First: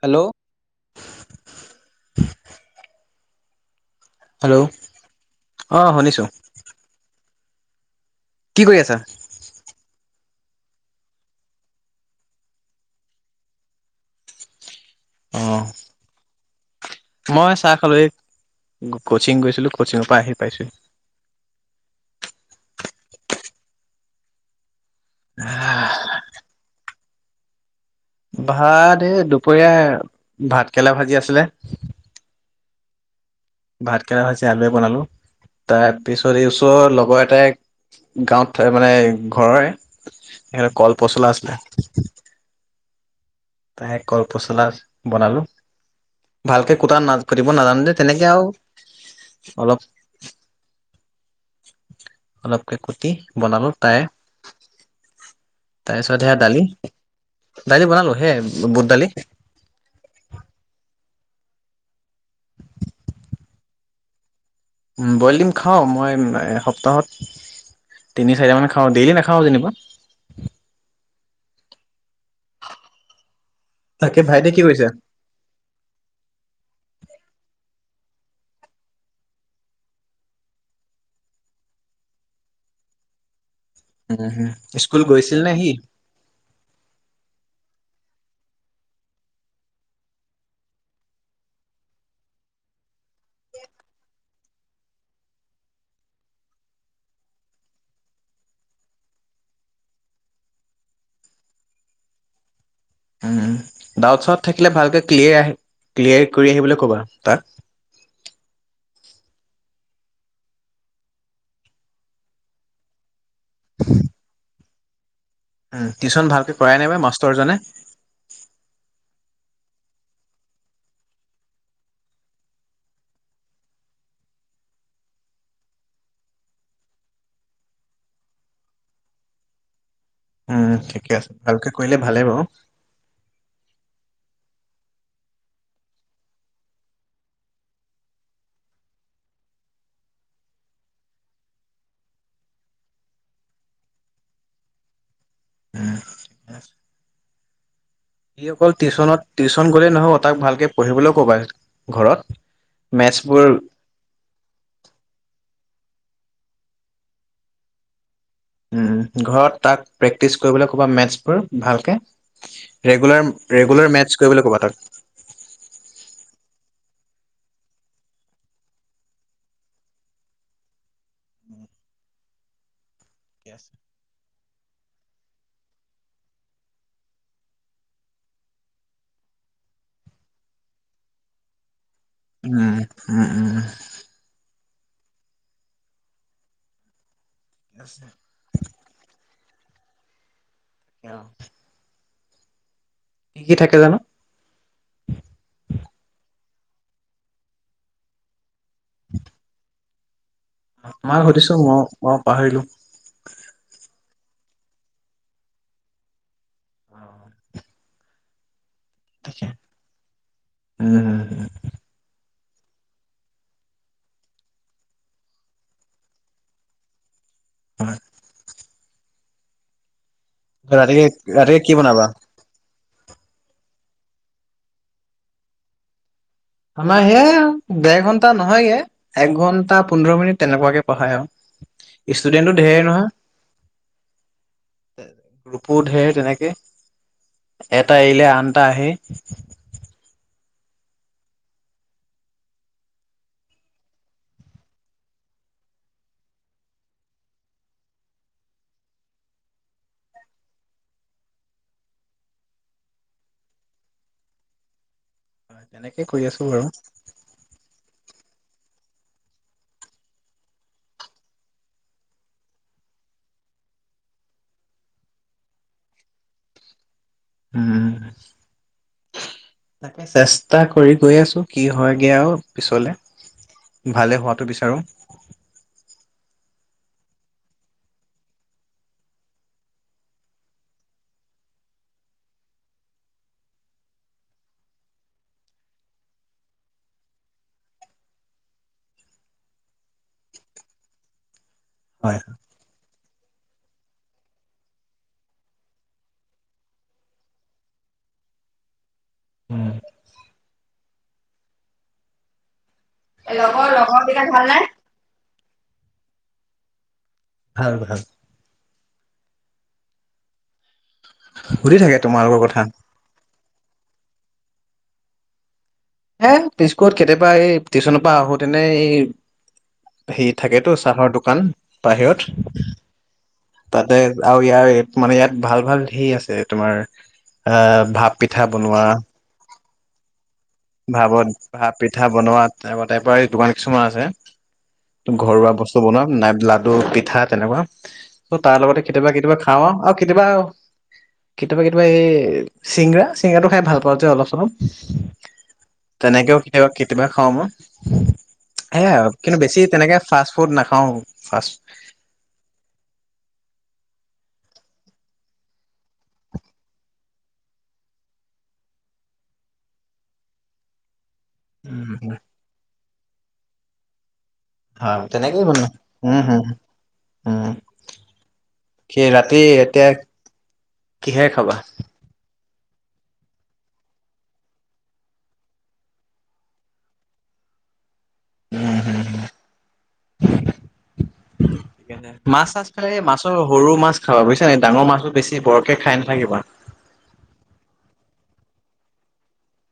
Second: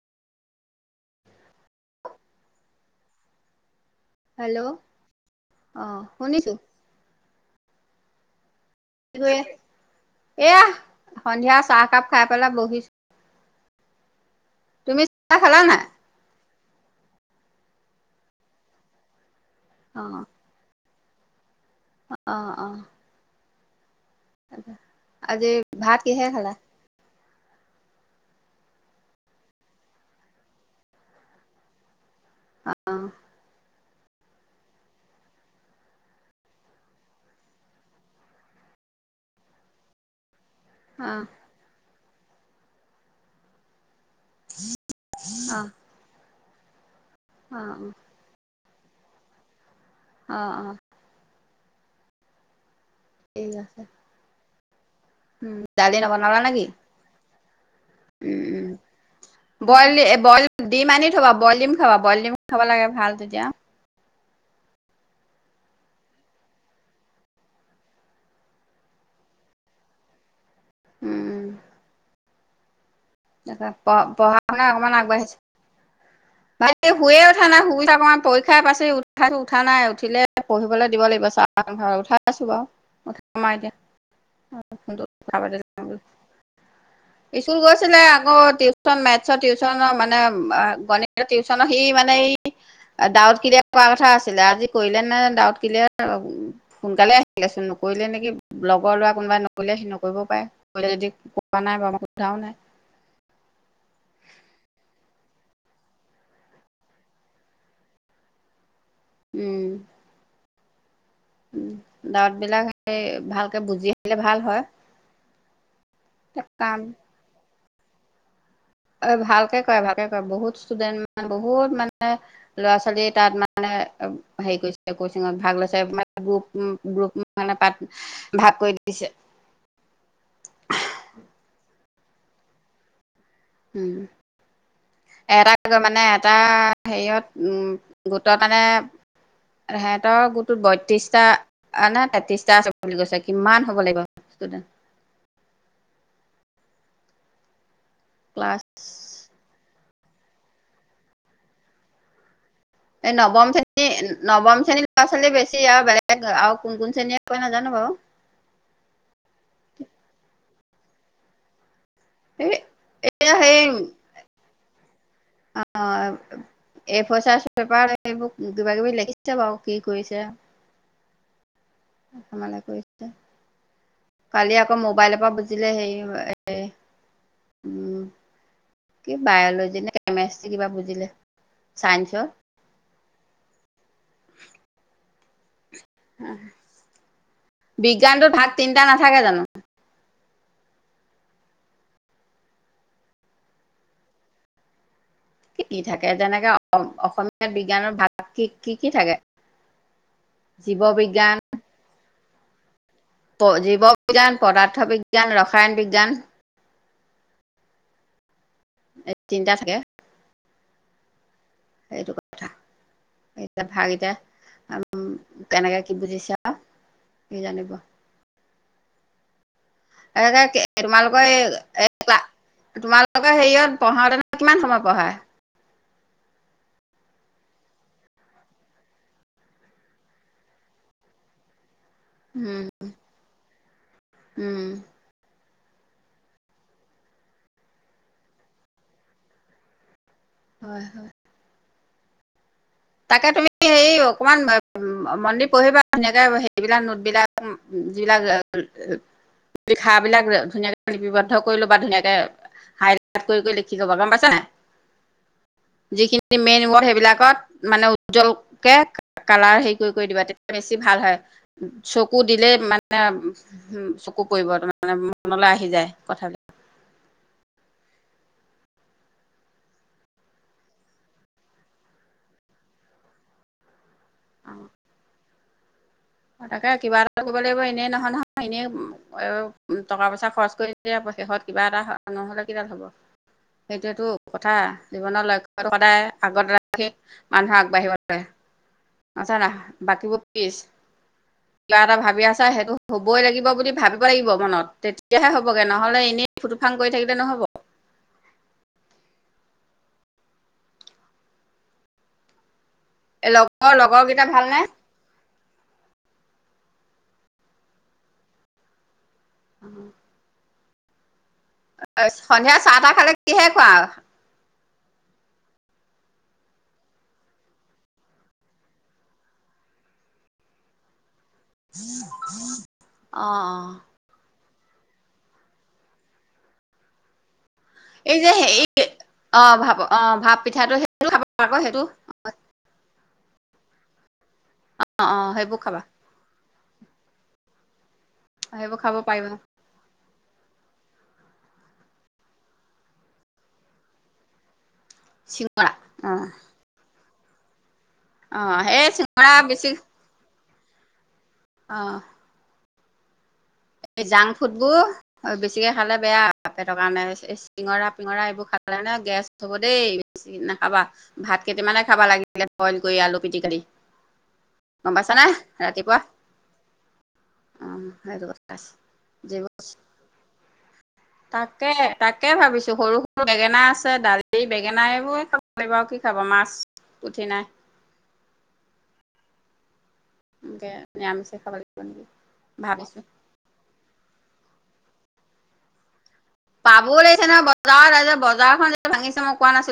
Hello hello অ শুনিছো কি কৰি আছা এয়াহ সন্ধিয়া চাহকাপ খাই পেলাই বহিছ তুমি চা অ খালা নাই মই চাহ খালো এই ক কচিং গৈছিলো অ কচিঙৰ পৰা আহি পাইছো অ অ আজি ভাত কিহে খালা ভাত এই দুপৰীয়া ভাতকেৰেলা ভাজি আছিলে অ ভাত কেৰেলা ভাজি আলুৱে বনালো তাৰ পিছত এই ওচৰৰ লগৰ এটাই গাঁৱত মানে ঘৰৰে এ কল অ পচলা আছিলে তাই কলপচলা বনালো অ ভালকে কুটা না কুটিব অ নাজানো যে তেনেকে আউ অলপ অ অ অলপকে কুটি ঠিক বনালো আছে তাই উম দালি তাৰপিছত নবনালা হেয়া নেকি দালি দালি বনালো সেই উম বুট দালি উ বইল বইল দি মানি খাবা বইলিম খাবা বইলিম খাব লাগে ভাল তেতিয়া বইল দিম খাওঁ মই এ সপ্তাহত তিনি চাৰিটামান খাওঁ ডেইলি নেখাওঁ যেনিবা উম তাপাঁ প তাকে পঢ়া ভাইটি কি শুনা কৰিছে? অকমান আগবাঢ়িছে ভাইটি হুয়ে উঠা নাই সুবিধা পে পৰীক্ষাৰ পাছ উঠাইছো উঠা নাই উঠিলে পঢ়িবলৈ দিব লাগিব চা ঘৰত উঠা ছো বাও কমাই এতিয়া উম হম স্কুল গৈছিল নে সি? এই চুৰ গছ ছিলে আকৌ টিউচন মেথছৰ টিউচনৰ মানে অ গণিত টিউচ সি মানে দাঁৱত ক্লিয়াৰ ক কথা আছিলে আজি কৰিলে নে ডাঁৱত কিলিয়াৰ সোনকালে আহছিলে চোন কৰিলে নেকি লগৰ ল'ৰা কোনোবাই নকৰিলে হেনো নকৰিবও পাই কৰি যদি পোৱা নাই বাও মই সোধাও নাই উম ডাউট চাউট থাকিলে ভালকে ক্লিয়া ক্লিয়াৰ কৰি আহিবলৈ ক'বা তাক। [unintelligible] উম। উম দাউতবিলাক হে ভালকে বুজি আহিলে ভাল হয়। উম টিউচন ভালকে কাম কৰাই নে বা মাষ্টৰজনে। অ ভালকে কৰে ভালকে কৰে বহুত ষ্টুডেন্ট মানে বহুত মানে ল'ৰা ছোৱালী তাত মানে হেৰি কৰিছে কচিঙত ভাগ লৈছে মানে গ্ৰুপ গ্ৰুপ মানে পাত ভাগ কৰি দিছে। যে উম ঠিকে আছে ভালকে কৰিলে ভালেই বাৰু। উম। এটাক মানে এটা হেৰিয়ত উম গোটৰ মানে সেহঁতৰ গোটটোত বত্ৰিশটা নে তেত্ৰিশটা আছে বুলি কৈছে কিমান হ'ব লাগিব ষ্টুডেণ্ট। সি ক্লাছ অকল টিউচনত টিউচন কলে নহব তাক ভালকে পঢ়িবলৈও কবা ঘৰত। এই মেথছবোৰ নৱম শ্ৰেণী, নৱম শ্ৰেণী ল'ৰা ছোৱালী বেছি আউ বে লেগ আও কোন কোন চেনিয়ে কই নাজানো বাৰু। উম ঘৰত তাক প্ৰেক্টিচ কৰিবলৈ কবা মেথছবোৰ ভালকে। এই ৰেগুলাৰ এতিয়া সেই ৰেগুলাৰ মেথছ কৰিবলৈ ক'বা তাক। এই ফচাৰ্চ পেপাৰ এইবোৰ কিবা কিবি লেখিছে বাৰু কি কৰিছে? ধেমালি কৰিছে। ঠিক আছে। কালি আকৌ মোবাইলৰ পৰা বুজিলে হেৰি হয় এ। [inaudible] কি বায়লজি নে কেমেষ্ট্ৰি কিবা বুজিলে চাইন্সৰ? উম উম উম। [inaudible] বিজ্ঞানটো ভাগ তিনটা নাথাকে জানো? অ'। কি কি থাকে জানো? কি কি থাকে যেনেকে অসমীয়াত বিজ্ঞানৰ ভাগ কি কি থাকে? জীৱ মই বিজ্ঞান সুধিছো মই মই পাহৰিলো? জীৱ বিজ্ঞান, পদাৰ্থ বিজ্ঞান, ৰসায়ন বিজ্ঞান [inaudible] এ তিনিটা থাকে। উম হুম। সেইটো কথা। এতিয়া ভাগ কেইটা, কেনেকে কি বুজিছা? কি জানিব? [unintelligible] ৰাতিকে তোমালোকৰ ৰাতিকে কি বনাবা? হেৰিয়ত পঢ়াওঁতেনে কিমান সময় পঢ়ায়? আমাৰ সেয়াই আৰু দেৰ ঘন্টা নহয়গে এক ঘন্টা পোন্ধৰ মিনিট তেনেকুৱাকে পঢ়ায় আৰু। ষ্টুডেণ্টটো উম ঢেৰ নহয়। উম। গ্ৰুপো ঢেৰ তেনেকে, এটা এৰিলে আনটা আহে। হয় হয়। তাকে তুমি হেৰি অকমান মনদি পঢ়িবা ধুনীয়াকে হেৰিবলাক নোটবিলাক যিবিলাক, লিখা বিলাক ধুনীয়াকে লিপিবদ্ধ কৰি লবা ধুনীয়াকে হাইলাইট কৰি কৰি লিখি থবা গম পাইছ নে নাই? তেনেকে কৰি যিখিনি আছো মেইন বাৰু ৱৰ্ড সেইবিলাকত মানে উজ্জ্বলকে কালাৰ হেৰি কৰি কৰি দিবা তেতিয়া বেছি ভাল হয় চকু দিলে মানে চকু পৰিব তাৰমানে মনলৈ আহি যায় কথাবিলাক। উম। তাকে চেষ্টা কৰি গৈ আছো কি হয়গে আও পিছলে? ভালে হোৱাটো বিচাৰো। তাকে কিবা এটাটো কৰিব লাগিব, এনেই নহয় নহয় এনেই টকা পইচা খৰচ শেষত কিবা এটা নহলে কিডাল হ'ব। সেইটোৱেতো কথা জীৱনৰ লক্ষ্যত সদায় আগত ৰাখি মানুহে আগবাঢ়িব লাগে। আগত ৰাখ বাকীবোৰ পিছ কিবা এটা হয়। ভাবি আছা সেইটো হবই লাগিব বুলি ভাবিব লাগিব। [inaudible] এ লগৰ লগৰ কেইটা বিলাক ভাল নে? ভালনে? ভাল ভাল। [inaudible] সুধি থাকে তোমালোকৰ সন্ধিয়া কথা চাহটাহ খালে কিহে খোৱা? এ বিস্কুত কেতিয়াবা এই টিউচনৰ পৰা আহোতেনে এই হেৰি থাকেতো চাহৰ দোকান বাহিৰত অ অ তাতে আৰু ইয়াৰ মানে ইয়াত ভাল ভাল হেৰি আছে তোমাৰ এ এই ভাপ যে পিঠা হেৰি বনোৱা অ ভাপ অ ভাপ পিঠাটো সেইটো খাবা ভাপত আকৌ ভাপ সেইটো পিঠা বনোৱা তপ তাইপৰ দোকান কিছুমান আছে। অ অ ঘৰুৱা সেইবোৰ বস্তু খাবা বনোৱা নাই লাডু পিঠা তেনেকুৱা ত তাৰ সেইবোৰ লগতে খাব কেতিয়াবা পাৰিবা কেতিয়াবা খাও আও আও কেতিয়াবা কেতিয়াবা কেতিয়াবা এই চিংৰা চিঙৰাটো খাই ভাল পাওঁ যে অলপ চলপ। শি তেনেকেও কেতিয়াবা কেতিয়াবা খাওঁ মই। অ সেই সেয়াই আও। চিঙৰা কিন্তু বেছি তেনেকে ফাৰ্ষ্ট ফুত নাখাওঁ ফাৰ্ষ্ট অ এই জাং ফুডবোৰ বেছিকে খালে বেয়া পেটৰ কাৰণে। চিঙৰা পিঙৰা এইবোৰ খালে মানে গেছ হ'ব দেই বেছি নাখাবা। ভাত কেইটামানে ফাষ্ট খাবা লাগিলে বইল কৰি আলু পিটিকা দি। গম হয় পাইছানে তেনেকেই ৰাতিপুৱা উম হ উম অ সেইটো কথা আছে কি ৰাতি যিবোৰ এতিয়া কিহেৰে খাবা তাকে তাকে ভাবিছো। সৰু সৰু বেঙেনা আছে, দালি বেঙেনা এইবোৰে খাব লাগিব আও কি খাবা মাছ পুঠি নাই। উম হম। এনেকে নিৰামিষে খাব লাগিব নেকি মাছ চাছ খাই ভাবিছো মাছৰ সৰু মাছ খাবা বুইছা নাই। ডাঙৰ মাছবোৰ বেছি বৰ কে খাই নাথাকিবা পাবও লাগিছে নহয় বজাৰত আ বজাৰখন ভাঙিছে মই কোৱা নাছিল।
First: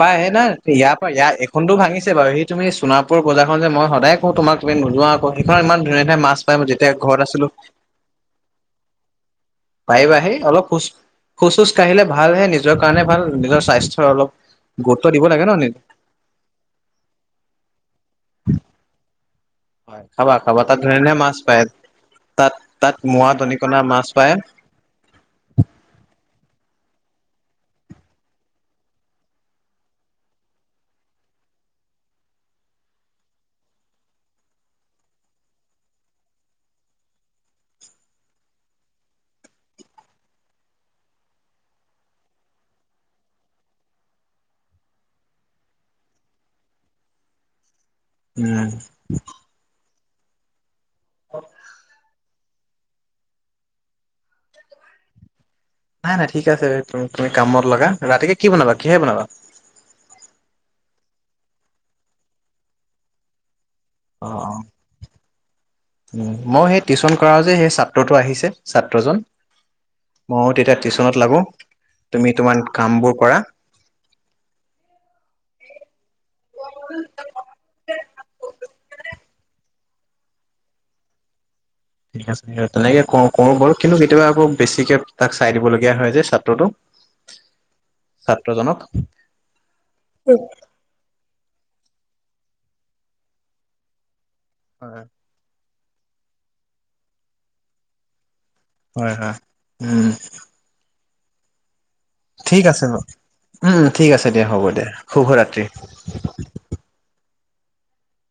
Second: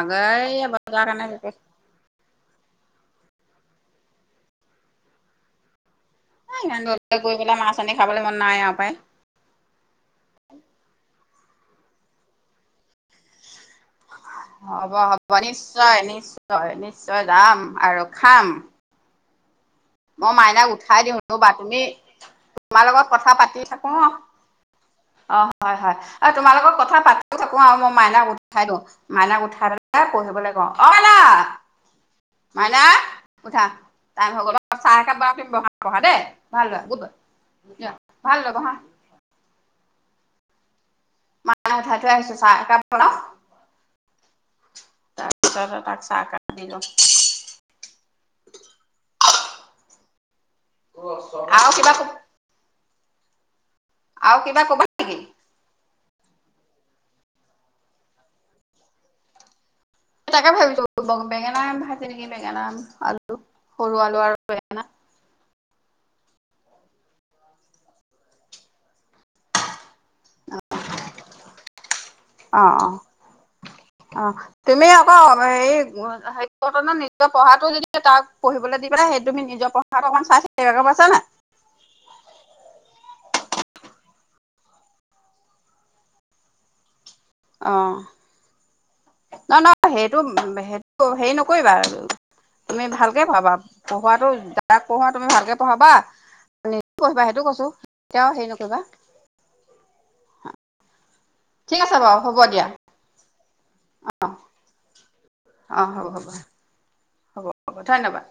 পাই সে নাই ইয়াৰ পৰা ইয়াৰ এইখনতো ভাঙিছে বাৰু সি তুমি সোণাপুৰ বজাৰখন যে মই সদায় কওঁ তোমাক তুম নোযোৱা আকৌ সেইখন ইমান ধুনীয়া ধুনীয়া মাছ পাই মই ইমান যেতিয়া দূৰলৈ ঘৰত গৈ আছিলো। পেলাই মাছ আনি খাবলৈ মন নাই আৰু পাই। পাৰিবা হে অলপ খোজ খোজ চোজ কাঢ়িলে ভালহে। নিজৰ কাৰণে ভাল নিজৰ স্বাস্থ্য অলপ হ'ব হ'ব নিশ্চয় নিশ্চয় নিশ্চয় যাম আৰু খাম। হয় মই খাবা খাবা মাইনাক তাত ধুনীয়া উঠাই ধুনীয়া দিওঁ মাছ ৰবা পায় তুমি তাত তোমাৰ তাত লগত মোৱা কথা পাতি দনিকণা থাকো ন মাছ পায় অ হয় হয়। আৰু তোমালোকৰ কথা পাতো থাকো আও মই মাইনাক উঠাই দিওঁ। মাইনাক উঠাই পেলাই পঢ়িবলে কওঁ। অ মাইনা। মাইনা উঠা টাইম হৈ গ'ল। চাহ একাপ [unintelligible] বহা বহা দেই ভাল লৰা, গুড বয়, যোৱা, ভাল লৰা বহা। মাইনাক উঠাই থৈ আহিছো চাহ কাপ বনাও। তাৰপিছত তাক চাহ কপ দি লও। উম। আৰু কিবা কবি আ কিবা কবা নেকি? নাই নাই ঠিক আছে তুমি কামত লগা। ৰাতিকে কি বনাবা কিহে বনাবা? তাকে ভাবিছো বেঙেনা আম ভাইছে নেকি বেঙেনা আম আলু সৰু আলু অ আৰু অ বেঙেনা। মই সেই টিউশ্যন কৰা যে সেই ছাত্ৰটো আহিছে ছাত্ৰজন ময়ো তেতিয়া টিউশ্যনত লাগো তুমি অ তোমাৰ অ কামবোৰ কৰা। অ তুমি আকৌ এই হে ঘটনা নিজৰ পঢ়াটো যদি তাক পঢ়িবলৈ পেলাই সেই তুমি নিজৰ পঢ়াটো অকণমান চাই চাবি গম পাইছা নাই ঠিক আছে তেনেকে ক কৰো বাৰু। কিন্তু কেতিয়াবা আকৌ বেছিকে তাক চাই দিবলগীয়া হয় যে ছাত্ৰটোক। অ নহয় নহয় সেইটো সেইটো হেৰি নকৰিবা আৰু তুমি ভালকে পঢ়াবা পঢ়োৱাটো যাক হয় পঢ়োৱা তুমি ভালকে পঢ়াবা নিজও পঢ়িবা সেইটো কৈছো কেতিয়াও হেৰি নকৰিবা হয় হয় উ ঠিক আছে বাৰু হ'ব ঠিক দিয়া আছে ন উম ঠিক আছে দিয়া হ'ব দে শুভৰাত্ৰি। অ হ'ব হ'ব হ'ব ধন্যবাদ।